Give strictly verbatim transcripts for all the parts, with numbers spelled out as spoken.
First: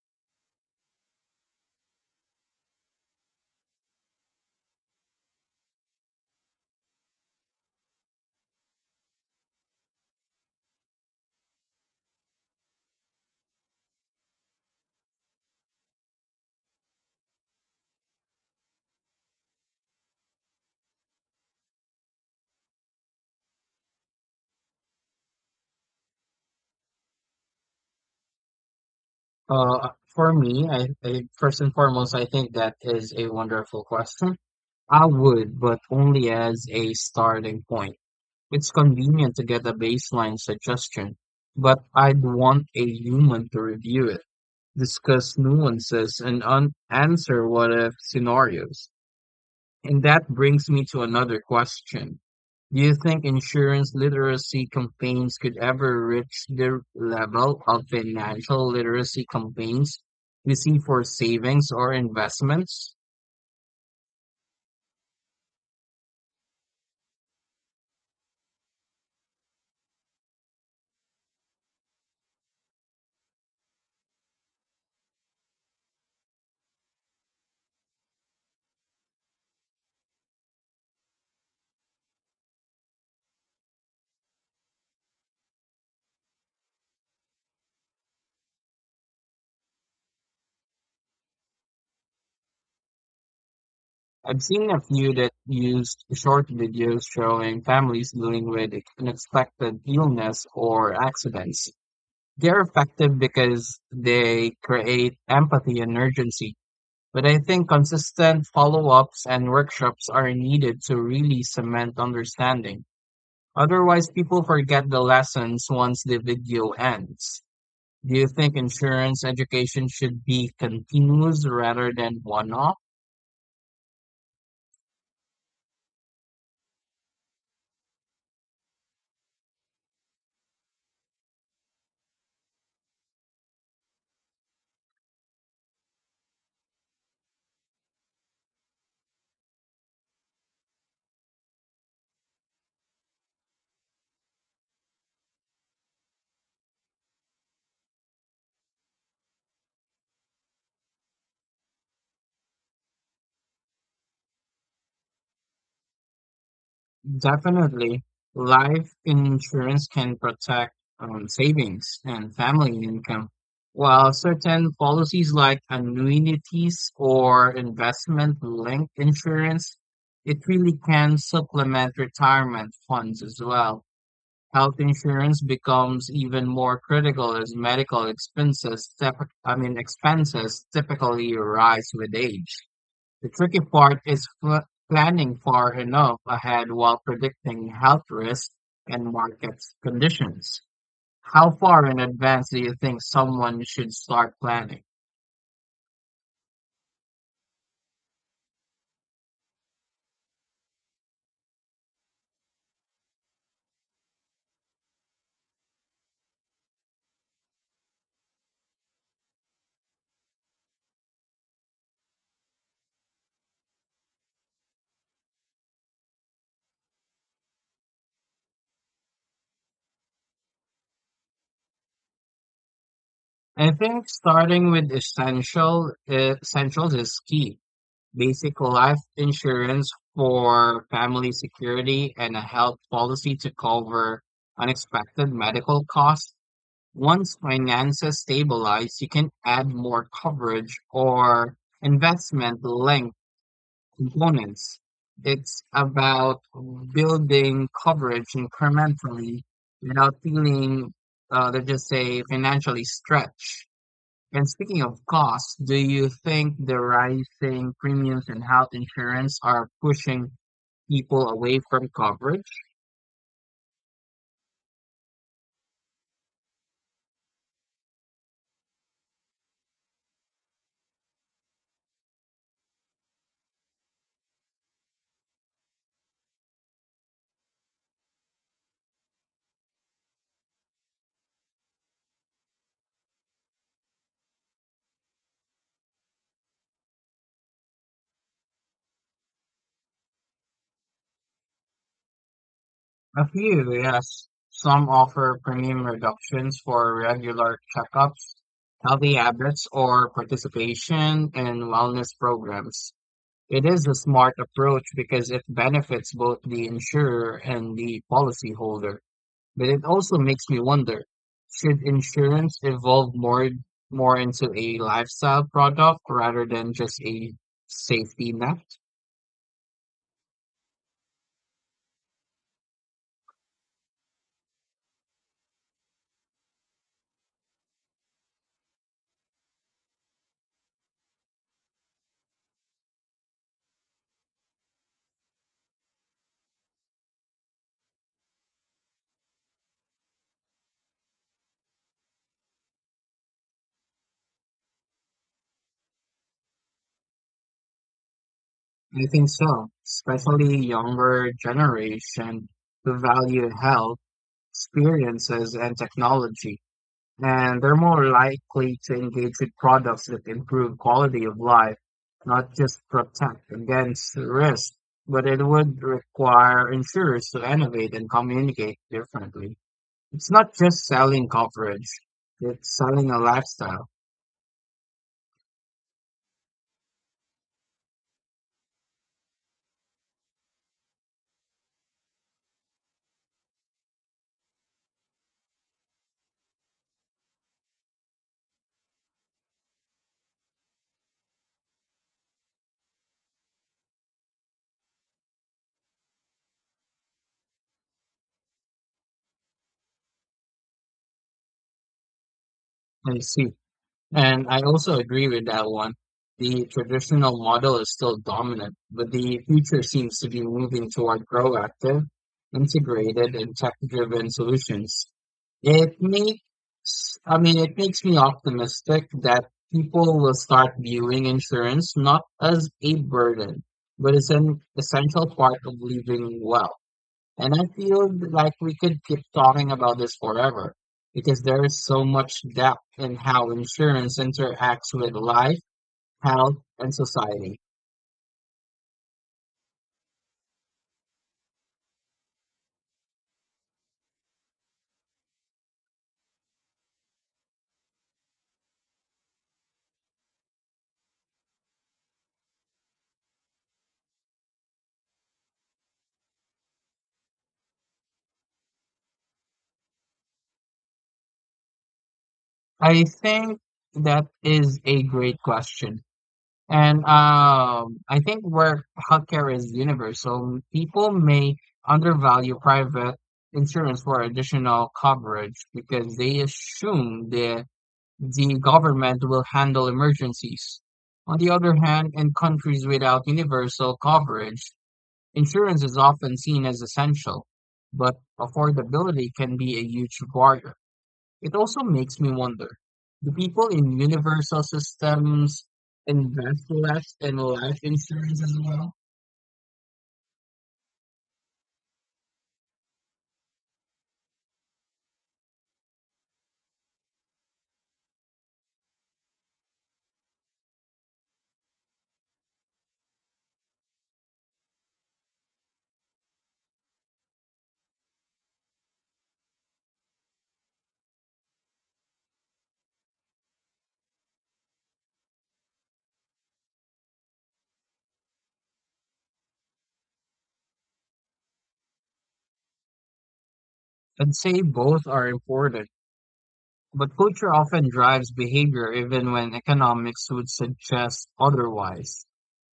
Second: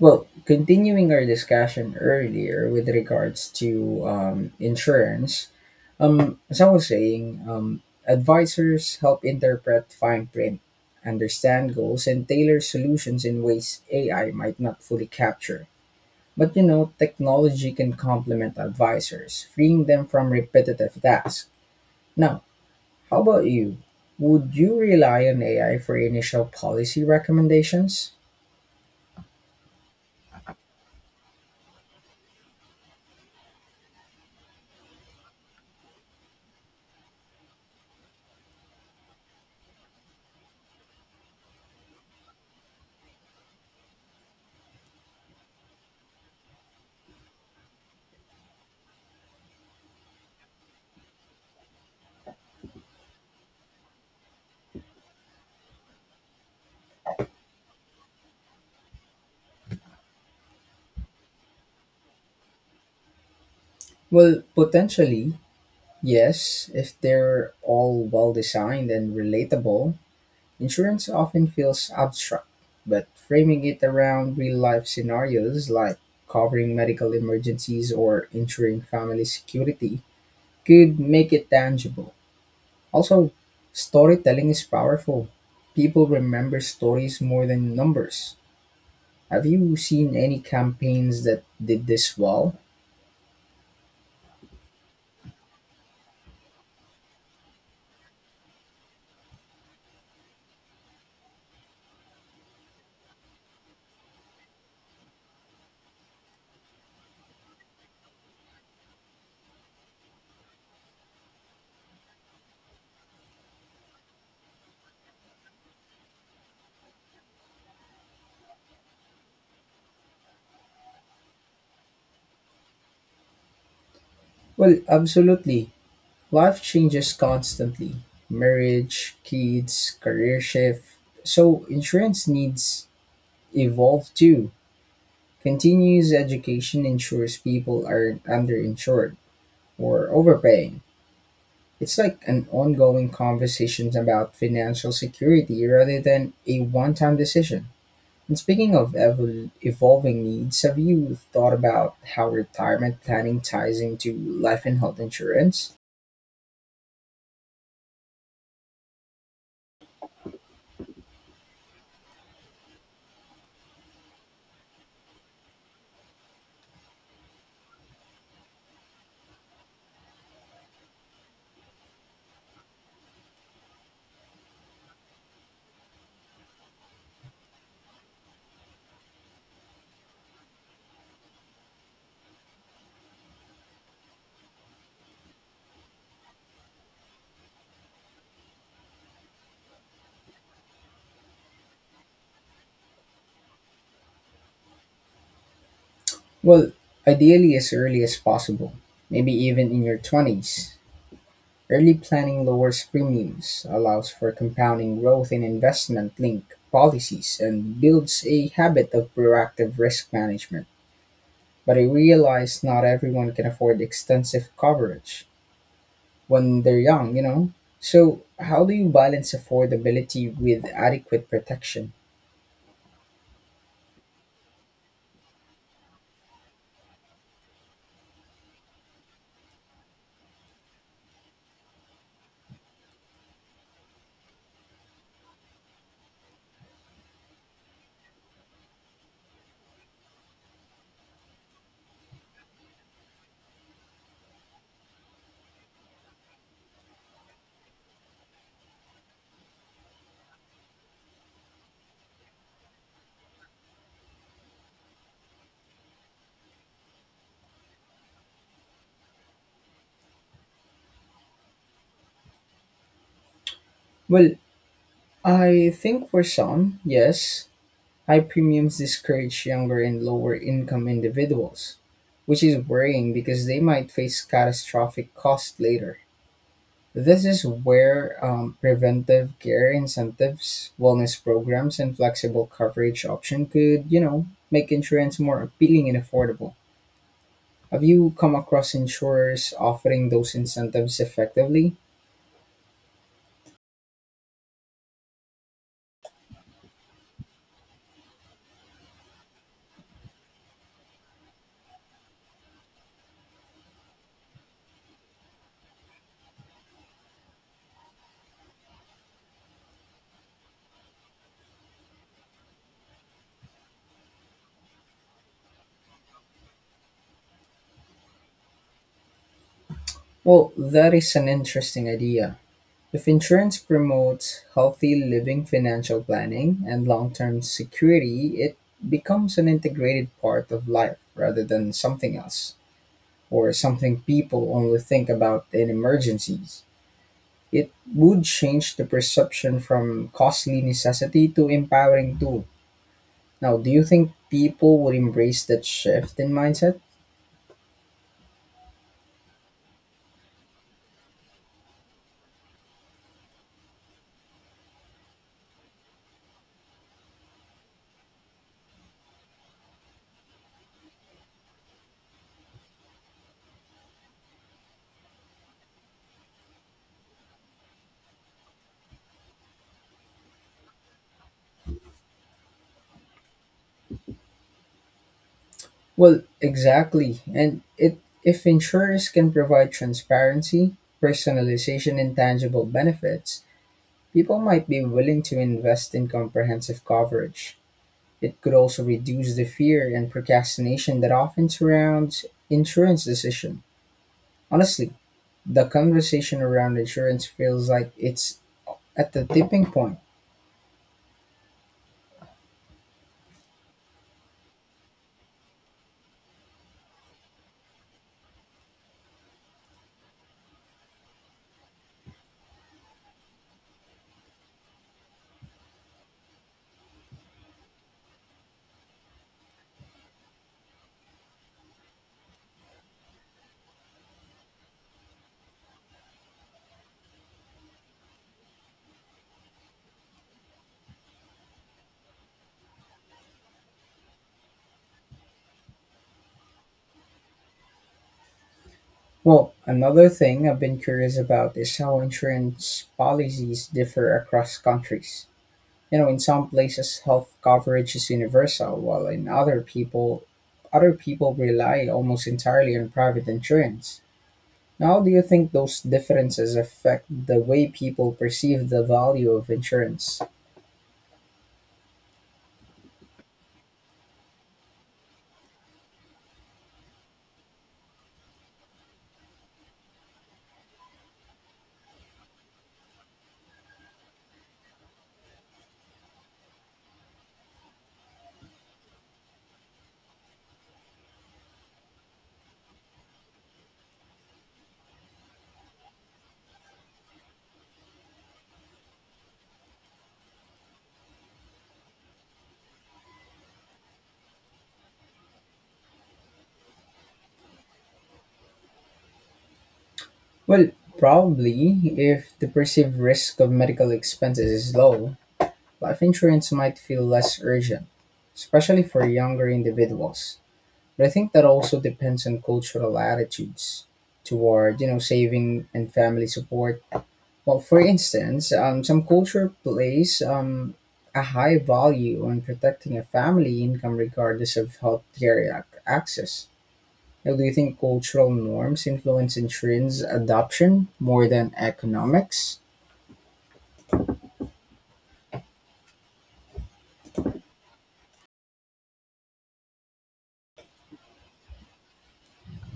Well, continuing our discussion earlier with regards to um, insurance, um, as I was saying, um, advisors help interpret fine print, understand goals, and tailor solutions in ways A I might not fully capture. But you know, technology can complement advisors, freeing them from repetitive tasks. Now, how about you? Would you rely on A I for initial policy recommendations? Uh, for me, I, I first and foremost, I think that is a wonderful question. I would, but only as a starting point. It's convenient to get a baseline suggestion, but I'd want a human to review it, discuss nuances, and un answer what if scenarios. And that brings me to another question. Do you think insurance literacy campaigns could ever reach the level of financial literacy campaigns we see for savings or investments? Well, potentially, yes, if they're all well designed and relatable, insurance often feels abstract, but framing it around real life scenarios like covering medical emergencies or ensuring family security could make it tangible. Also, storytelling is powerful. People remember stories more than numbers. Have you seen any campaigns that did this well? I've seen a few that used short videos showing families dealing with unexpected illness or accidents. They're effective because they create empathy and urgency. But I think consistent follow-ups and workshops are needed to really cement understanding. Otherwise, people forget the lessons once the video ends. Do you think insurance education should be continuous rather than one-off? Well, absolutely. Life changes constantly, marriage, kids, career shift. So, insurance needs evolve too. Continuous education ensures people aren't underinsured or overpaying. It's like an ongoing conversation about financial security rather than a one time decision. And speaking of evol- evolving needs, have you thought about how retirement planning ties into life and health insurance? Definitely, life insurance can protect um, savings and family income, while certain policies like annuities or investment-linked insurance, it really can supplement retirement funds as well. Health insurance becomes even more critical as medical expenses, typ- I mean, expenses typically rise with age. The tricky part is fl- planning far enough ahead while predicting health risks and market conditions. How far in advance do you think someone should start planning? Well, ideally as early as possible, maybe even in your twenties. Early planning lowers premiums, allows for compounding growth in investment linked policies, and builds a habit of proactive risk management. But I realize not everyone can afford extensive coverage when they're young, you know? So, how do you balance affordability with adequate protection? I think starting with essential eh, essentials is key. Basic life insurance for family security and a health policy to cover unexpected medical costs. Once finances stabilize, you can add more coverage or investment linked components. It's about building coverage incrementally without feeling, uh, let's just say, financially stretched. And speaking of costs, do you think the rising premiums in health insurance are pushing people away from coverage? Well, I think for some, yes, high premiums discourage younger and lower income individuals, which is worrying because they might face catastrophic costs later. This is where um, preventive care incentives, wellness programs, and flexible coverage option could, you know, make insurance more appealing and affordable. Have you come across insurers offering those incentives effectively? A few, yes. Some offer premium reductions for regular checkups, healthy habits, or participation in wellness programs. It is a smart approach because it benefits both the insurer and the policyholder. But it also makes me wonder, should insurance evolve more more into a lifestyle product rather than just a safety net? Well, that is an interesting idea. If insurance promotes healthy living, financial planning, and long term security, it becomes an integrated part of life rather than something else or something people only think about in emergencies. It would change the perception from costly necessity to empowering tool. Now, do you think people would embrace that shift in mindset? I think so, especially younger generation who value health, experiences, and technology, and they're more likely to engage with products that improve quality of life, not just protect against risk. But it would require insurers to innovate and communicate differently. It's not just selling coverage, it's selling a lifestyle. Well, exactly. And it, if insurers can provide transparency, personalization, and tangible benefits, people might be willing to invest in comprehensive coverage. It could also reduce the fear and procrastination that often surrounds insurance decision. Honestly, the conversation around insurance feels like it's at the tipping point. I see. And I also agree with that one. The traditional model is still dominant, but the future seems to be moving toward proactive, integrated, and tech-driven solutions. It makes, I mean, it makes me optimistic that people will start viewing insurance not as a burden, but as an essential part of living well. And I feel like we could keep talking about this forever because there is so much depth in how insurance interacts with life, health, and society. Well, another thing I've been curious about is how insurance policies differ across countries. You know, in some places health coverage is universal, while in other people other people rely almost entirely on private insurance. Now, how do you think those differences affect the way people perceive the value of insurance? I think that is a great question. And um, I think where healthcare is universal, people may undervalue private insurance for additional coverage because they assume that the government will handle emergencies. On the other hand, in countries without universal coverage, insurance is often seen as essential, but affordability can be a huge barrier. It also makes me wonder, do people in universal systems invest less in life insurance as well? Well, probably if the perceived risk of medical expenses is low, life insurance might feel less urgent, especially for younger individuals. But I think that also depends on cultural attitudes toward, you know, saving and family support. Well, for instance, um, some culture place um, a high value on protecting a family income regardless of healthcare ac- access. Now, do you think cultural norms influence insurance adoption more than economics? I'd say both are important, but culture often drives behavior even when economics would suggest otherwise.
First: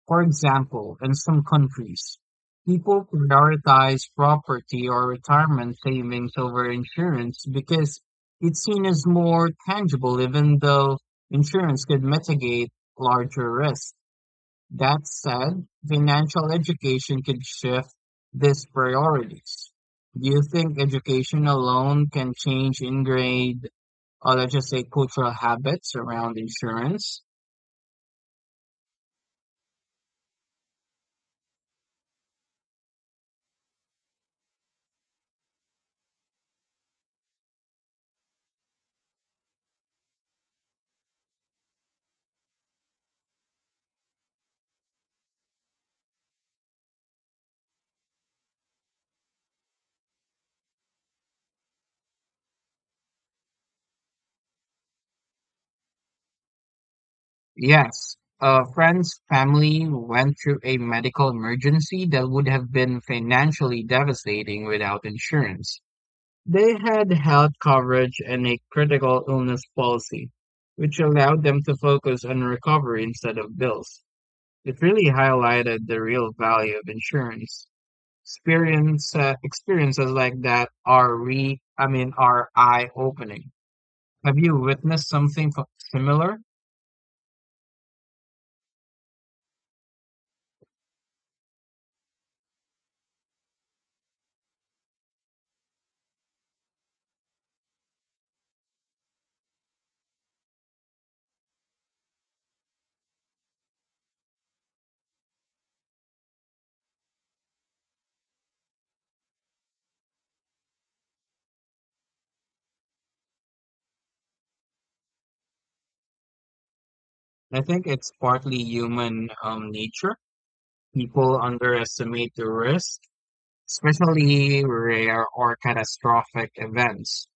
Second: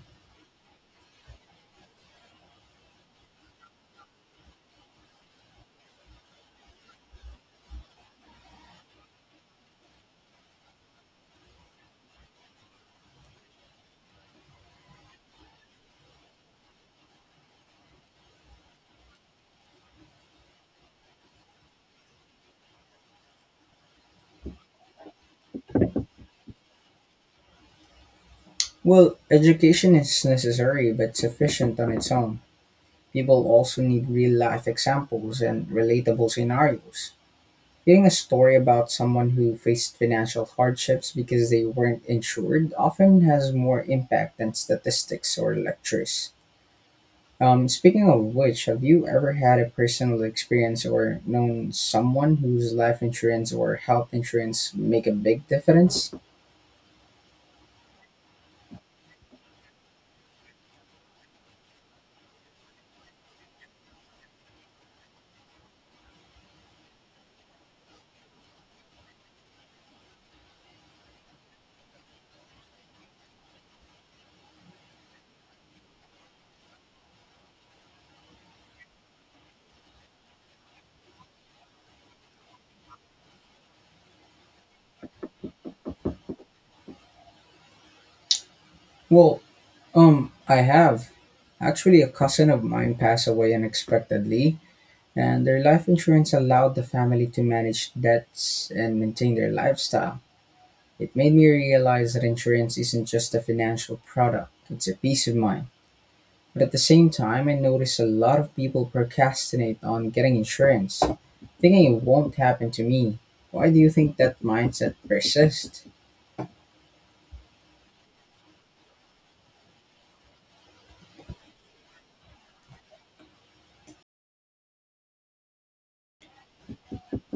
For example, in some countries, people prioritize property or retirement savings over insurance because it's seen as more tangible, even though insurance could mitigate larger risks. That said, financial education could shift these priorities. Do you think education alone can change ingrained, or let's just say cultural habits around insurance? Well, education is necessary but sufficient on its own. People also need real life examples and relatable scenarios. Hearing a story about someone who faced financial hardships because they weren't insured often has more impact than statistics or lectures. Um, speaking of which, have you ever had a personal experience or known someone whose life insurance or health insurance make a big difference? Yes, a friend's family went through a medical emergency that would have been financially devastating without insurance. They had health coverage and a critical illness policy, which allowed them to focus on recovery instead of bills. It really highlighted the real value of insurance. Experience, uh, experiences like that are re, I mean, are eye-opening. Have you witnessed something f- similar? Well, um, I have. Actually, a cousin of mine passed away unexpectedly, and their life insurance allowed the family to manage debts and maintain their lifestyle. It made me realize that insurance isn't just a financial product, it's a peace of mind. But at the same time, I notice a lot of people procrastinate on getting insurance, thinking it won't happen to me. Why do you think that mindset persists? I think it's partly human um, nature. People underestimate the risk, especially rare or catastrophic events.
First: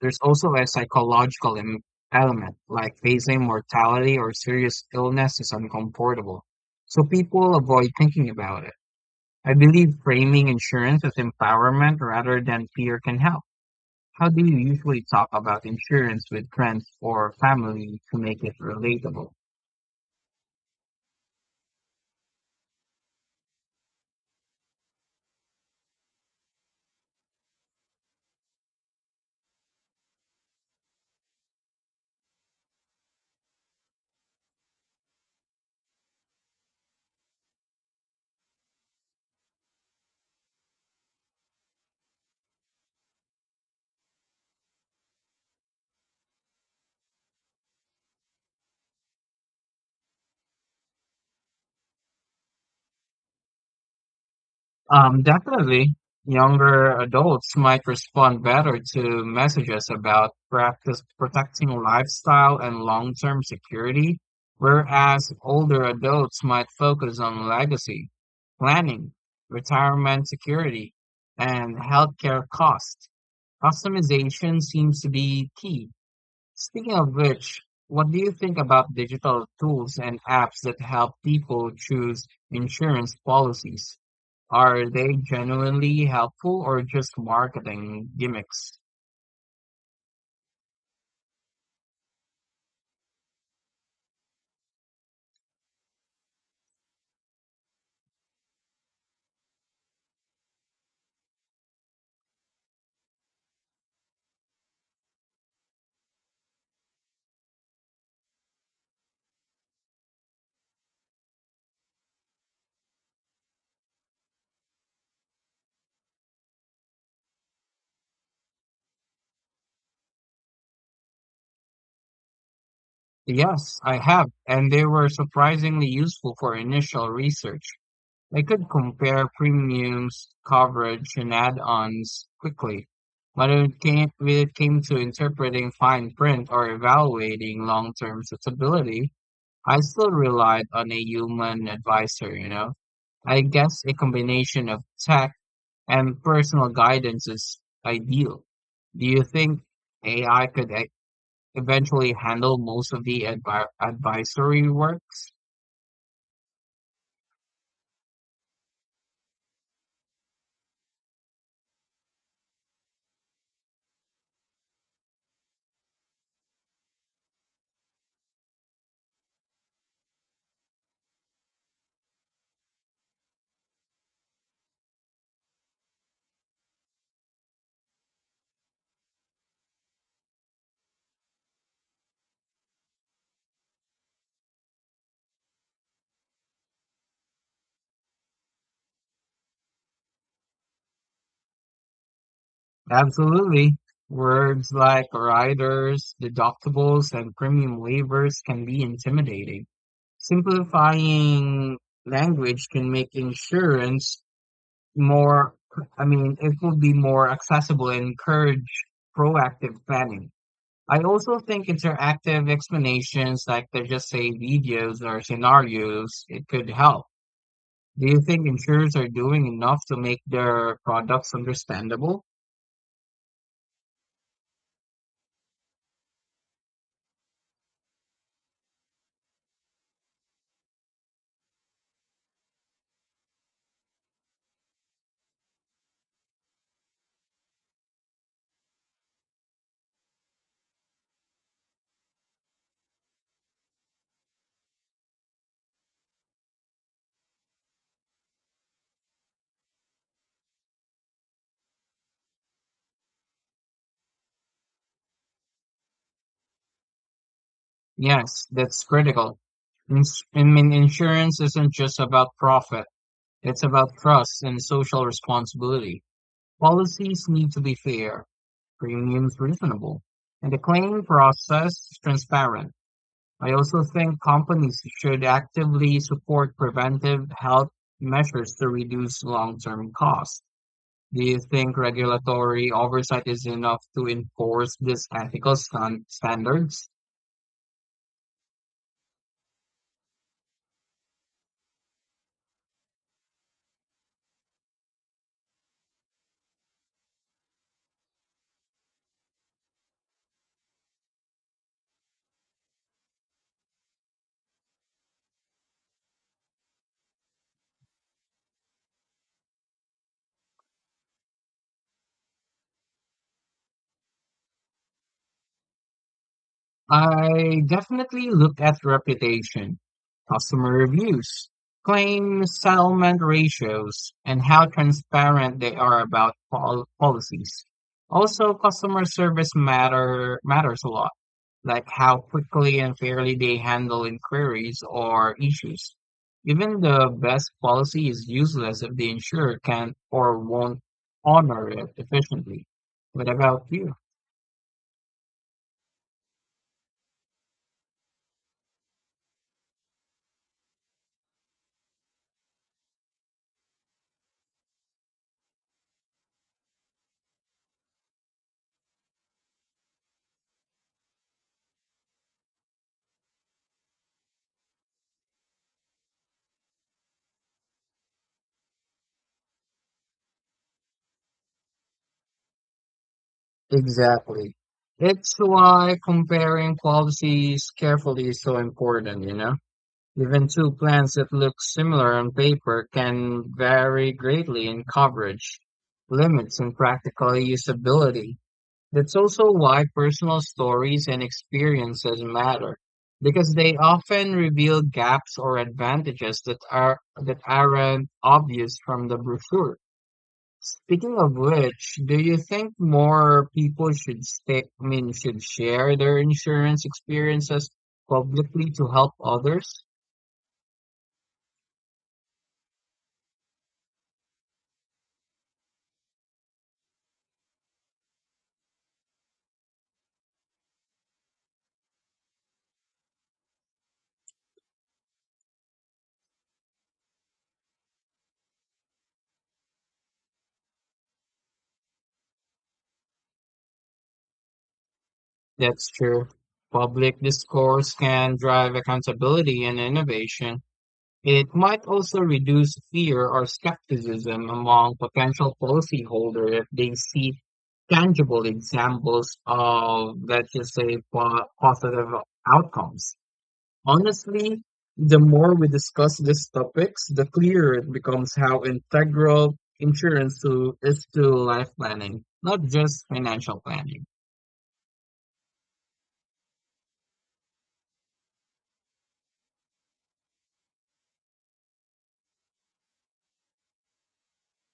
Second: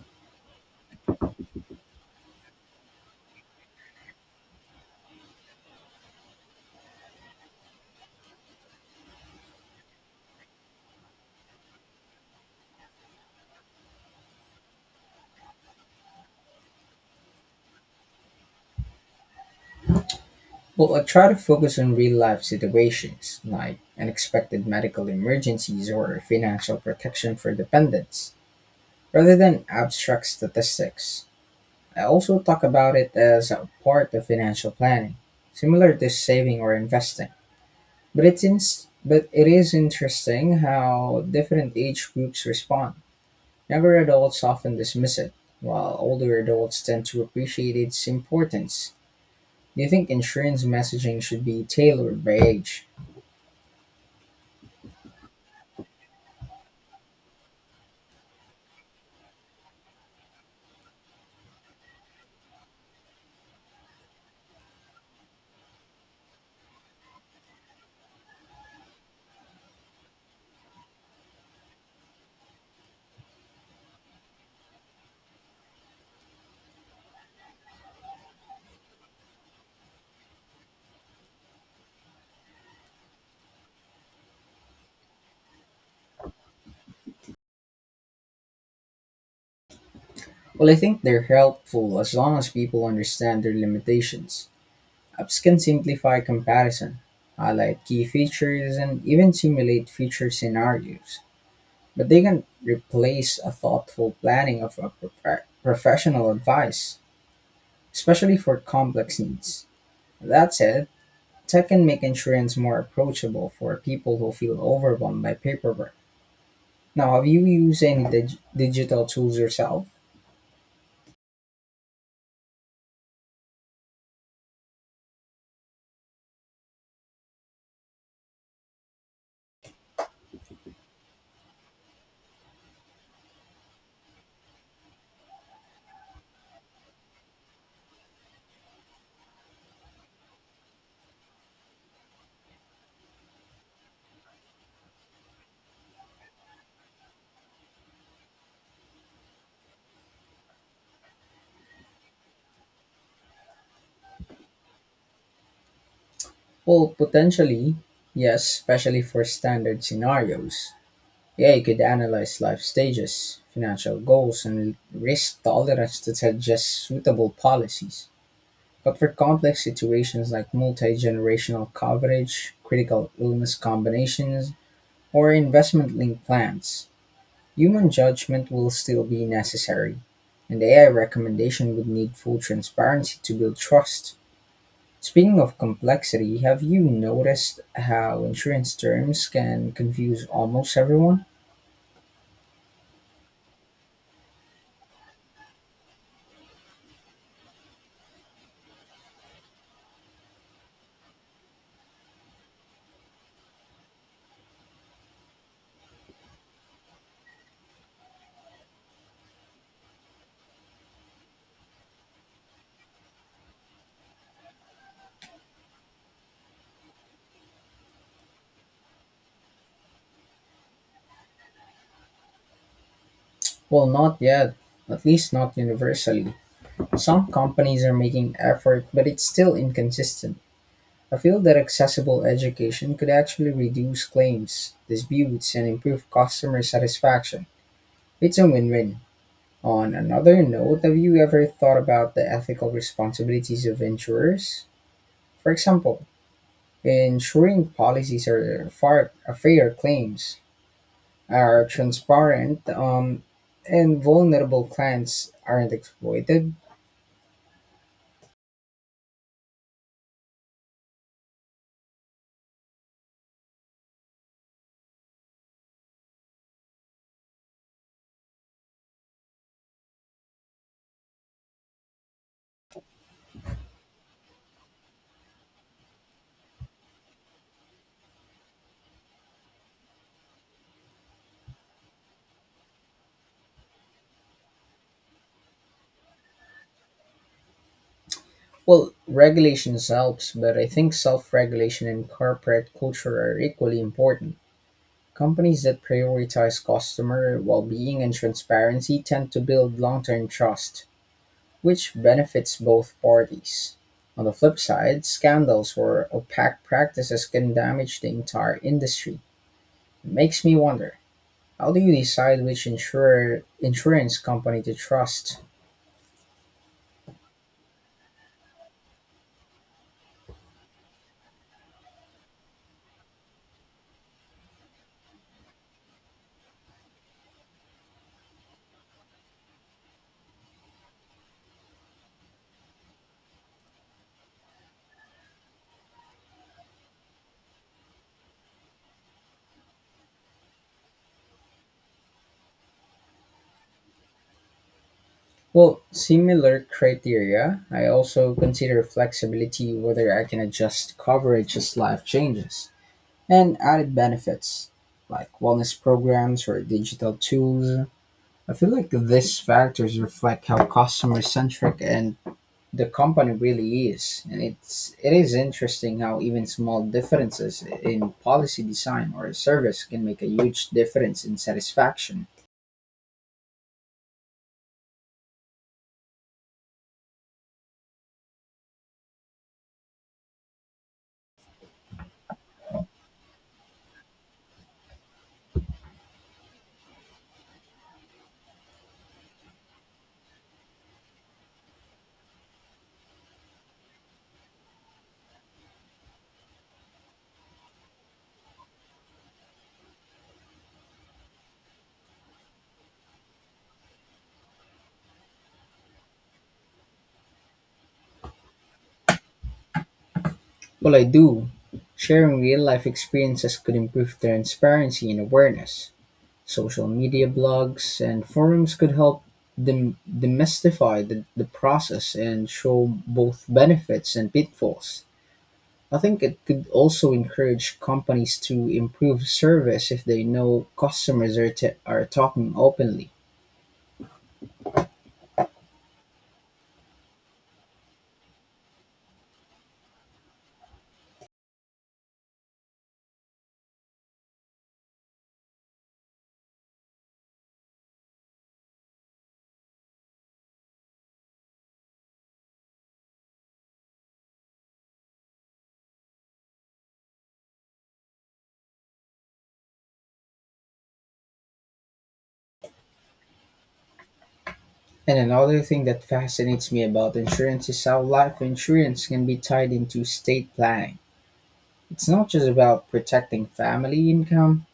There's also a psychological em- element, like facing mortality or serious illness is uncomfortable. So people avoid thinking about it. I believe framing insurance as empowerment rather than fear can help. How do you usually talk about insurance with friends or family to make it relatable? Well, I try to focus on real life situations, like unexpected medical emergencies or financial protection for dependents, rather than abstract statistics. I also talk about it as a part of financial planning, similar to saving or investing. But it's in, but it is interesting how different age groups respond. Younger adults often dismiss it, while older adults tend to appreciate its importance. Do you think insurance messaging should be tailored by age? Um, definitely, younger adults might respond better to messages about practice protecting lifestyle and long-term security, whereas older adults might focus on legacy, planning, retirement security, and healthcare costs. Customization seems to be key. Speaking of which, what do you think about digital tools and apps that help people choose insurance policies? Are they genuinely helpful or just marketing gimmicks? Well, I think they're helpful as long as people understand their limitations. Apps can simplify comparison, highlight key features, and even simulate future scenarios. But they can replace a thoughtful planning of a profe- professional advice, especially for complex needs. That said, tech can make insurance more approachable for people who feel overwhelmed by paperwork. Now, have you used any dig- digital tools yourself? Yes, I have, and they were surprisingly useful for initial research. I could compare premiums, coverage, and add-ons quickly. When it came, when it came to interpreting fine print or evaluating long-term suitability, I still relied on a human advisor, you know. I guess a combination of tech and personal guidance is ideal. Do you think A I could e- eventually handle most of the advi advisory works? Well, potentially, yes, especially for standard scenarios. Yeah, you could analyze life stages, financial goals, and risk tolerance to suggest suitable policies. But for complex situations like multi-generational coverage, critical illness combinations, or investment-linked plans, human judgment will still be necessary, and A I recommendation would need full transparency to build trust. Speaking of complexity, have you noticed how insurance terms can confuse almost everyone? Absolutely. Words like riders, deductibles, and premium waivers can be intimidating. Simplifying language can make insurance more, I mean, it would be more accessible and encourage proactive planning. I also think interactive explanations, like they just say videos or scenarios, it could help. Do you think insurers are doing enough to make their products understandable? Well, not yet, at least not universally. Some companies are making effort, but it's still inconsistent. I feel that accessible education could actually reduce claims, disputes, and improve customer satisfaction. It's a win win. On another note, have you ever thought about the ethical responsibilities of insurers? For example, ensuring policies are far, fair claims, are transparent, um, and vulnerable clients aren't exploited. Yes, that's critical. Ins- I mean, insurance isn't just about profit, it's about trust and social responsibility. Policies need to be fair, premiums reasonable, and the claim process transparent. I also think companies should actively support preventive health measures to reduce long-term costs. Do you think regulatory oversight is enough to enforce these ethical stan- standards? Well, regulations helps, but I think self-regulation and corporate culture are equally important. Companies that prioritize customer well-being and transparency tend to build long-term trust, which benefits both parties. On the flip side, scandals or opaque practices can damage the entire industry. It makes me wonder, how do you decide which insurer insurance company to trust? I definitely look at reputation, customer reviews, claim settlement ratios, and how transparent they are about pol- policies. Also, customer service matter matters a lot, like how quickly and fairly they handle inquiries or issues. Even the best policy is useless if the insurer can't or won't honor it efficiently. What about you? Well, similar criteria. I also consider flexibility, whether I can adjust coverage as life changes, and added benefits like wellness programs or digital tools. I feel like these factors reflect how customer centric and the company really is. And it's it is interesting how even small differences in policy design or service can make a huge difference in satisfaction. Exactly. It's why comparing policies carefully is so important, you know? Even two plans that look similar on paper can vary greatly in coverage, limits, and practical usability. That's also why personal stories and experiences matter, because they often reveal gaps or advantages that are that aren't obvious from the brochure. Speaking of which, do you think more people should stay, I mean, should share their insurance experiences publicly to help others? Well, I do. Sharing real life experiences could improve transparency and awareness. Social media blogs and forums could help dem- demystify the, the process and show both benefits and pitfalls. I think it could also encourage companies to improve service if they know customers are, t- are talking openly. That's true. Public discourse can drive accountability and innovation. It might also reduce fear or skepticism among potential policyholders if they see tangible examples of, let's just say, po- positive outcomes. Honestly, the more we discuss these topics, the clearer it becomes how integral insurance to, is to life planning, not just financial planning. And another thing that fascinates me about insurance is how life insurance can be tied into state planning. It's not just about protecting family income,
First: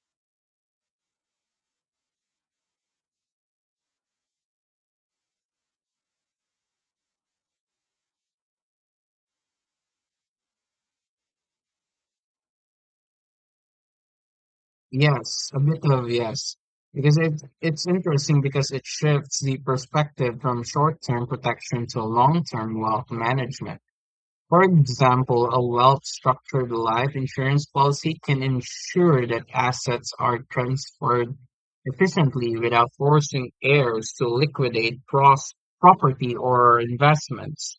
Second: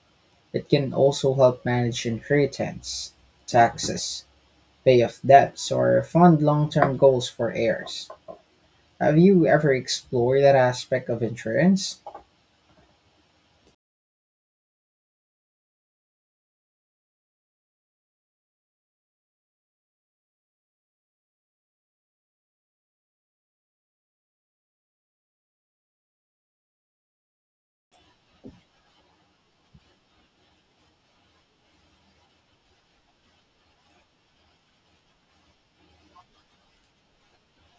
it can also help manage inheritance, taxes, pay off debts or fund long-term goals for heirs. Have you ever explored that aspect of insurance? Yes, a bit of yes, because it, it's interesting because it shifts the perspective from short term protection to long term wealth management. For example, a well-structured life insurance policy can ensure that assets are transferred efficiently without forcing heirs to liquidate pros- property or investments.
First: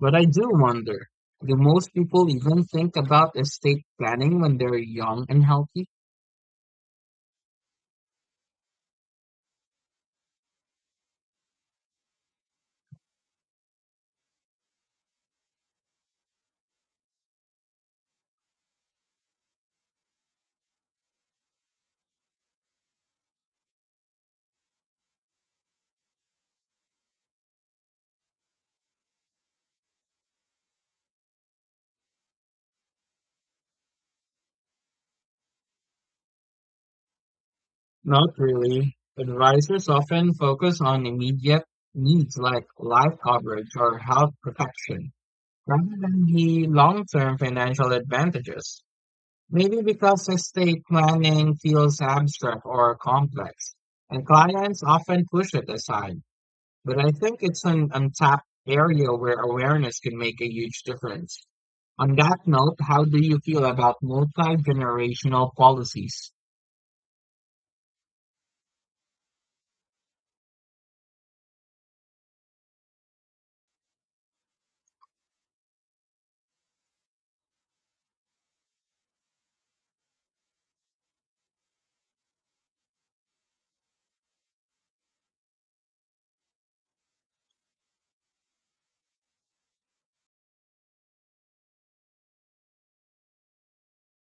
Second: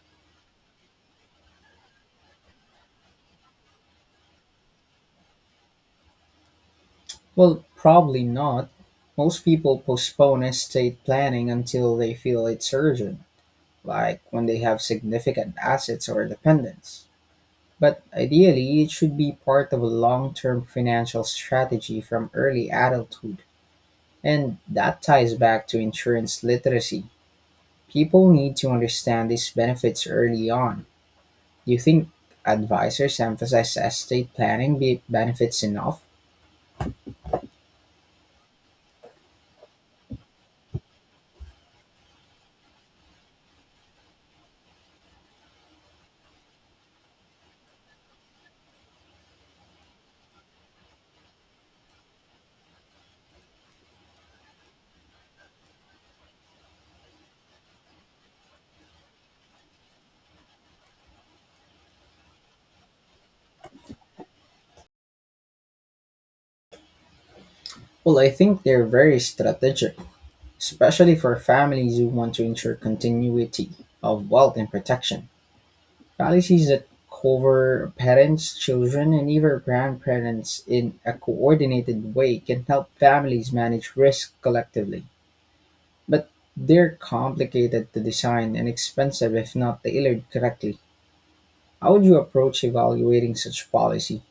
But I do wonder, do most people even think about estate planning when they're young and healthy? Well, probably not. Most people postpone estate planning until they feel it's urgent, like when they have significant assets or dependents. But ideally, it should be part of a long term financial strategy from early adulthood. And that ties back to insurance literacy. People need to understand these benefits early on. Do you think advisors emphasize estate planning be- benefits enough? Not really. Advisors often focus on immediate needs like life coverage or health protection rather than the long-term financial advantages. Maybe because estate planning feels abstract or complex, and clients often push it aside. But I think it's an untapped area where awareness can make a huge difference. On that note, how do you feel about multi-generational policies? Well, I think they're very strategic, especially for families who want to ensure continuity of wealth and protection. Policies that cover parents, children, and even grandparents in a coordinated way can help families manage risk collectively. But they're complicated to design and expensive if not tailored correctly. How would you approach evaluating such policy?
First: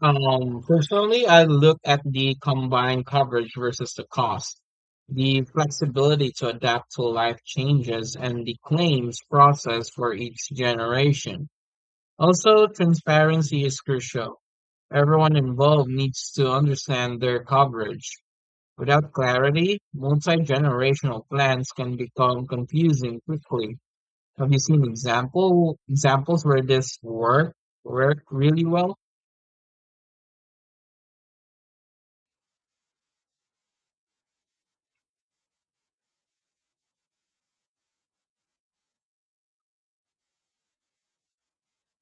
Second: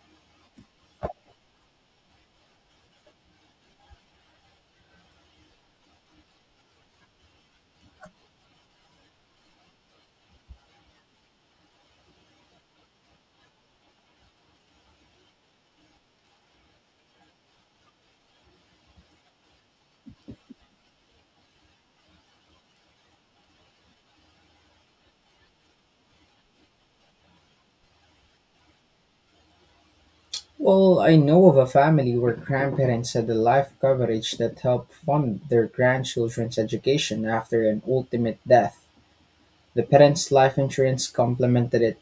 Um, personally, I look at the combined coverage versus the cost, the flexibility to adapt to life changes, and the claims process for each generation. Also, transparency is crucial. Everyone involved needs to understand their coverage. Without clarity, multi-generational plans can become confusing quickly. Have you seen example examples where this work worked really well? Well, I know of a family where grandparents had the life coverage that helped fund their grandchildren's education after an ultimate death. The parents' life insurance complemented it,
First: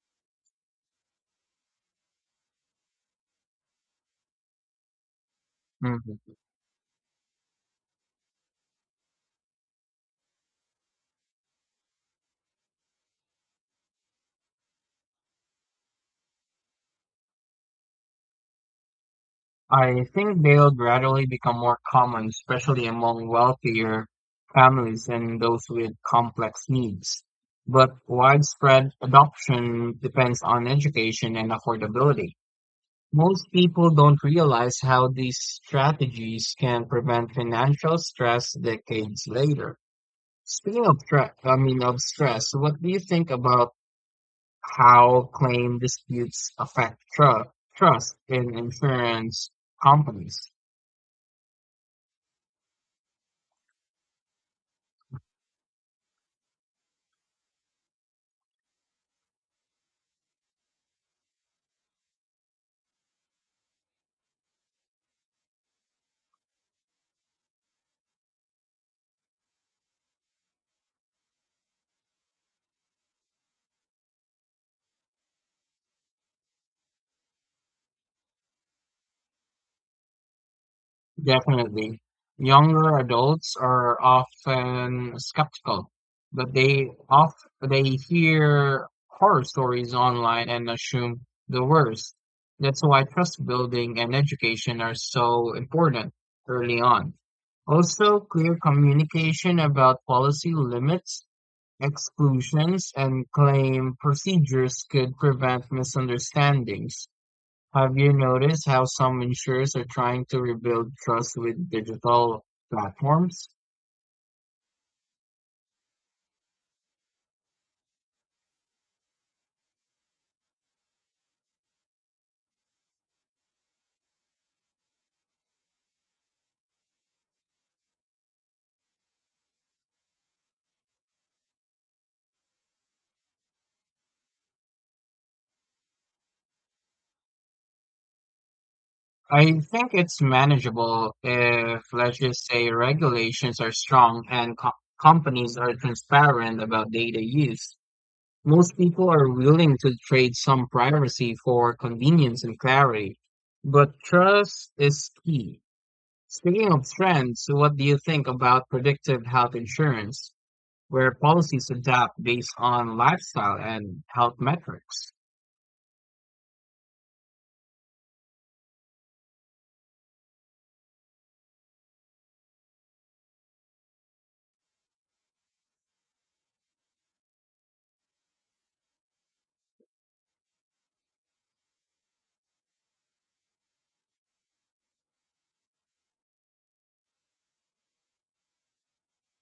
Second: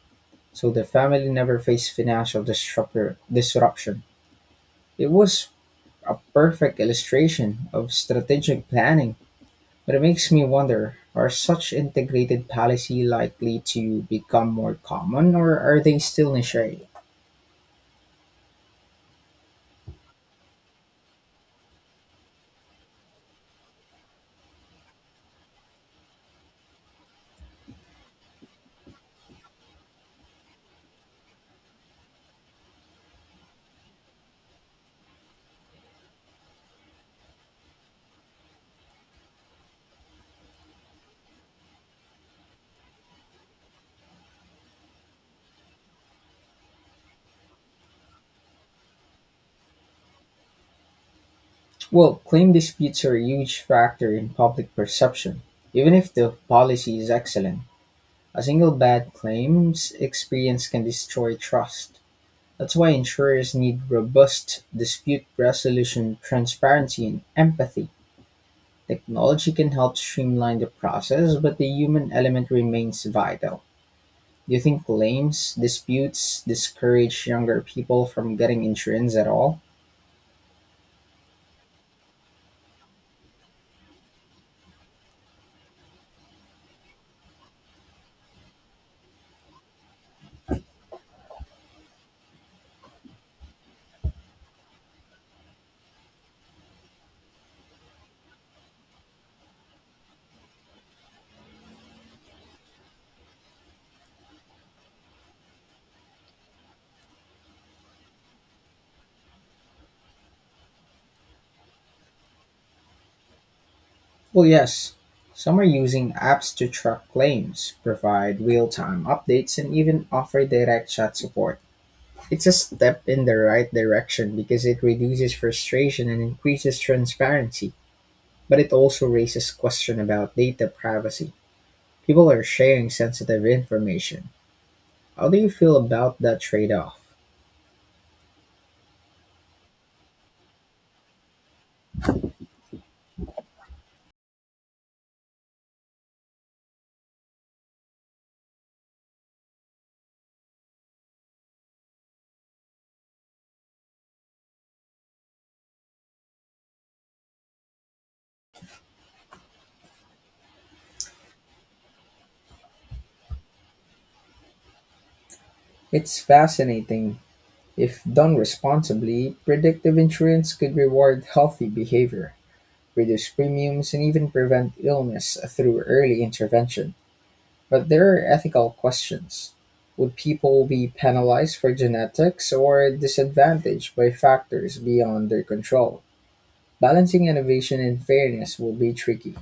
so the family never faced financial disruptor- disruption. It was a perfect illustration of strategic planning, but it makes me wonder, are such integrated policy likely to become more common or are they still niche? I think they'll gradually become more common, especially among wealthier families and those with complex needs. But widespread adoption depends on education and affordability. Most people don't realize how these strategies can prevent financial stress decades later. Speaking of stress, I mean of stress, what do you think about how claim disputes affect tru- trust in insurance companies? Well, claim disputes are a huge factor in public perception. Even if the policy is excellent, a single bad claims experience can destroy trust. That's why insurers need robust dispute resolution, transparency, and empathy. Technology can help streamline the process, but the human element remains vital. Do you think claims disputes discourage younger people from getting insurance at all? Definitely. Younger adults are often skeptical, but they off they hear horror stories online and assume the worst. That's why trust building and education are so important early on. Also, clear communication about policy limits, exclusions, and claim procedures could prevent misunderstandings. Have you noticed how some insurers are trying to rebuild trust with digital platforms? Well, yes. Some are using apps to track claims, provide real time updates, and even offer direct chat support. It's a step in the right direction because it reduces frustration and increases transparency, but it also raises questions about data privacy. People are sharing sensitive information. How do you feel about that trade off? I think it's manageable if, let's just say, regulations are strong and co- companies are transparent about data use. Most people are willing to trade some privacy for convenience and clarity, but trust is key. Speaking of trends, what do you think about predictive health insurance, where policies adapt based on lifestyle and health metrics? It's fascinating. If done responsibly, predictive insurance could reward healthy behavior, reduce premiums, and even prevent illness through early intervention. But there are ethical questions. Would people be penalized for genetics or disadvantaged by factors beyond their control? Balancing innovation and fairness will be tricky.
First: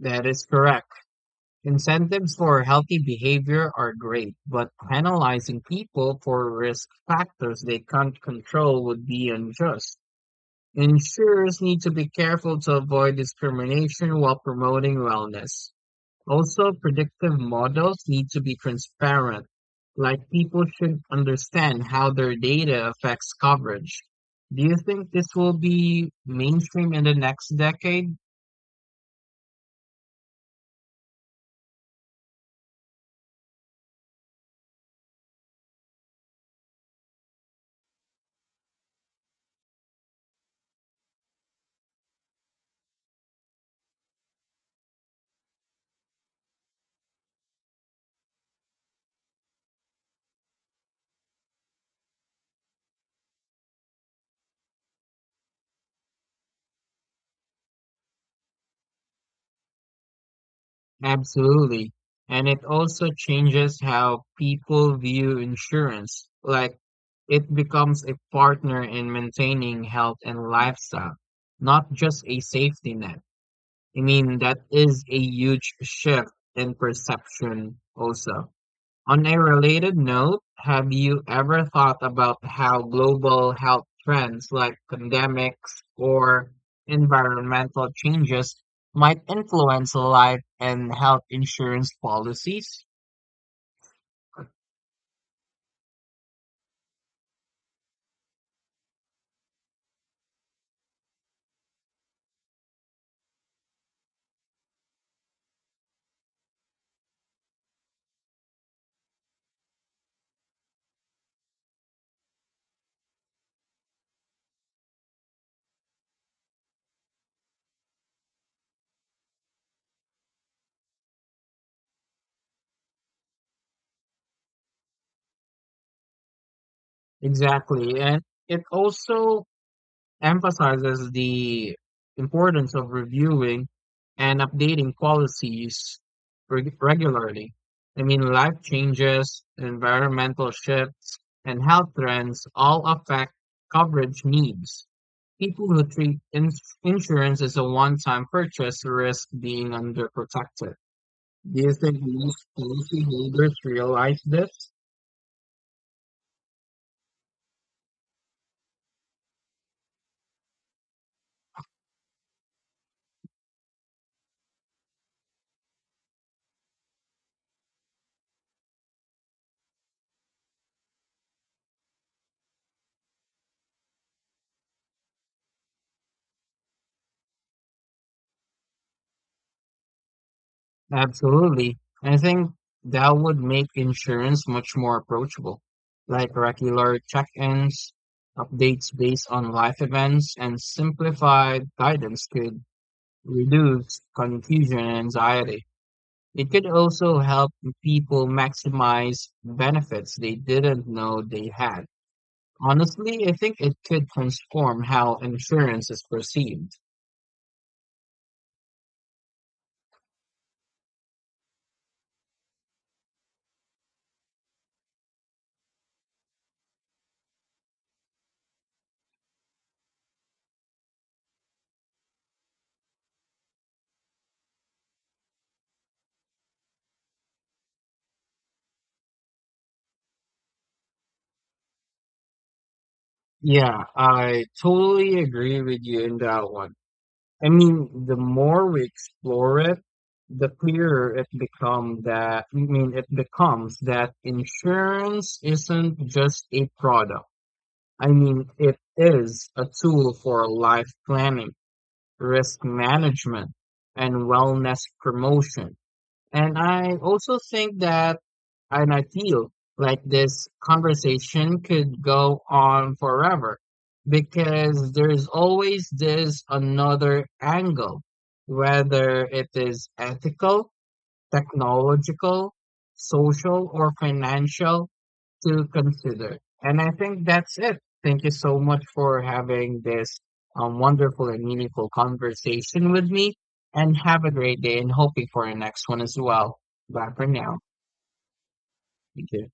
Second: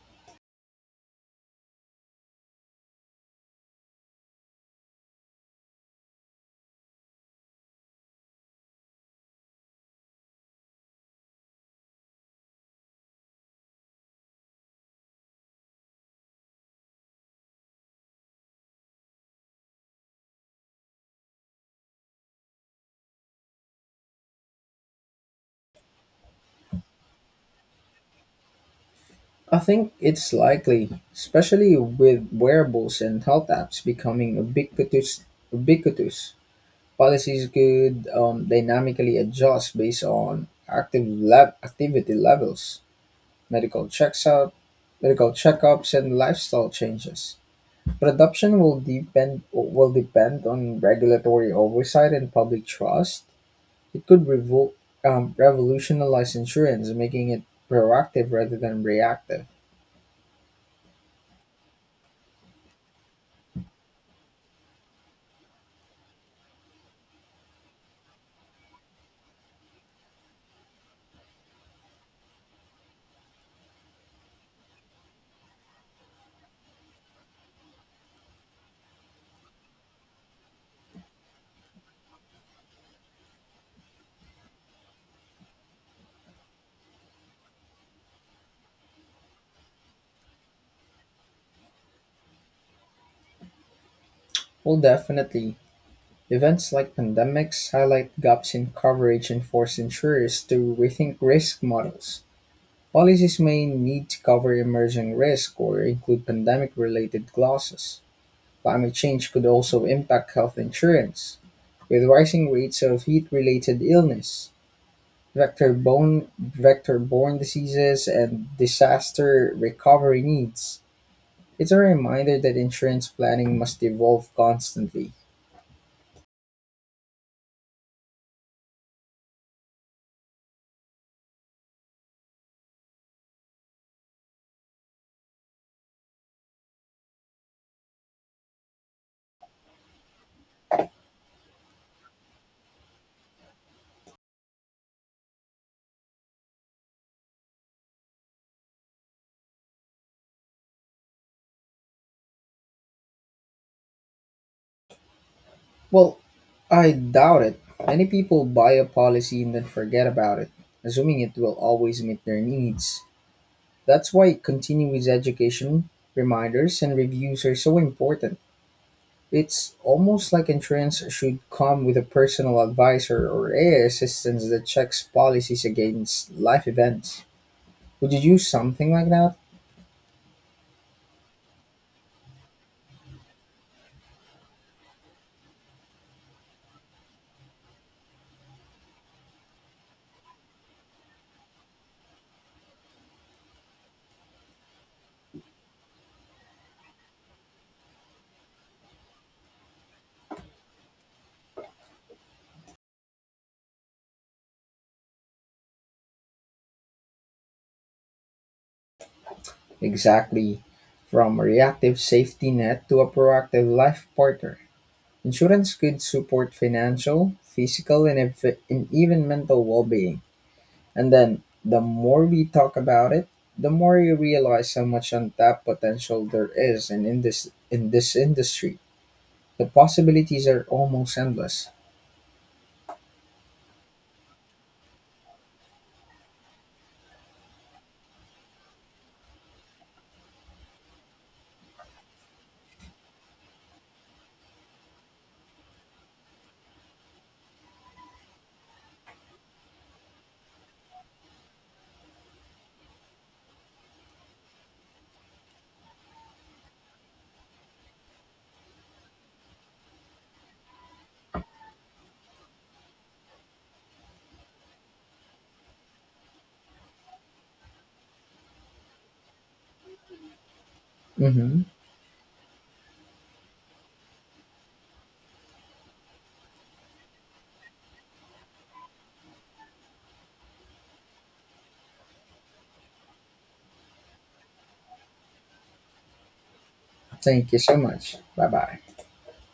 That is correct. Incentives for healthy behavior are great, but penalizing people for risk factors they can't control would be unjust. Insurers need to be careful to avoid discrimination while promoting wellness. Also, predictive models need to be transparent, like people should understand how their data affects coverage. Do you think this will be mainstream in the next decade? I think it's likely, especially with wearables and health apps becoming ubiquitous. Ubiquitous policies could um, dynamically adjust based on active lab activity levels, medical checks up, medical checkups, and lifestyle changes. Production will depend Will depend on regulatory oversight and public trust. It could revol- um, revolutionize insurance, making it proactive rather than reactive. Absolutely. And it also changes how people view insurance, like it becomes a partner in maintaining health and lifestyle, not just a safety net. I mean, that is a huge shift in perception also. On a related note, have you ever thought about how global health trends like pandemics or environmental changes might influence life and health insurance policies? Well, definitely. Events like pandemics highlight gaps in coverage and force insurers to rethink risk models. Policies may need to cover emerging risk or include pandemic related clauses. Climate change could also impact health insurance, with rising rates of heat-related illness, vector bone, vector-borne diseases, and disaster recovery needs. It's a reminder that insurance planning must evolve constantly. Exactly. And it also emphasizes the importance of reviewing and updating policies reg- regularly. I mean, life changes, environmental shifts, and health trends all affect coverage needs. People who treat ins- insurance as a one time purchase risk being underprotected. Do you think most policyholders realize this? Well, I doubt it. Many people buy a policy and then forget about it, assuming it will always meet their needs. That's why continuous education, reminders, and reviews are so important. It's almost like insurance should come with a personal advisor or A I assistance that checks policies against life events. Would you use something like that? Absolutely. I think that would make insurance much more approachable, like regular check-ins, updates based on life events, and simplified guidance could reduce confusion and anxiety. It could also help people maximize benefits they didn't know they had. Honestly, I think it could transform how insurance is perceived. Exactly. From a reactive safety net to a proactive life partner. Insurance could support financial, physical, and, ev- and even mental well being. And then the more we talk about it, the more you realize how much untapped potential there is in, in, this, in this industry. The possibilities are almost endless. Yeah, I totally agree with you in that one. I mean, the more we explore it, the clearer it become that, I mean, it becomes that insurance isn't just a product. I mean, it is a tool for life planning, risk management, and wellness promotion. And I also think that, and I feel like this conversation could go on forever because there's always this another angle, whether it is ethical, Hmm. technological, social, or financial to consider. And I think that's it. Thank you so much for having this um, wonderful and meaningful conversation with me. And have a great day and hoping for your next one as well. Bye for Thank now. you so much. Bye bye. Thank you.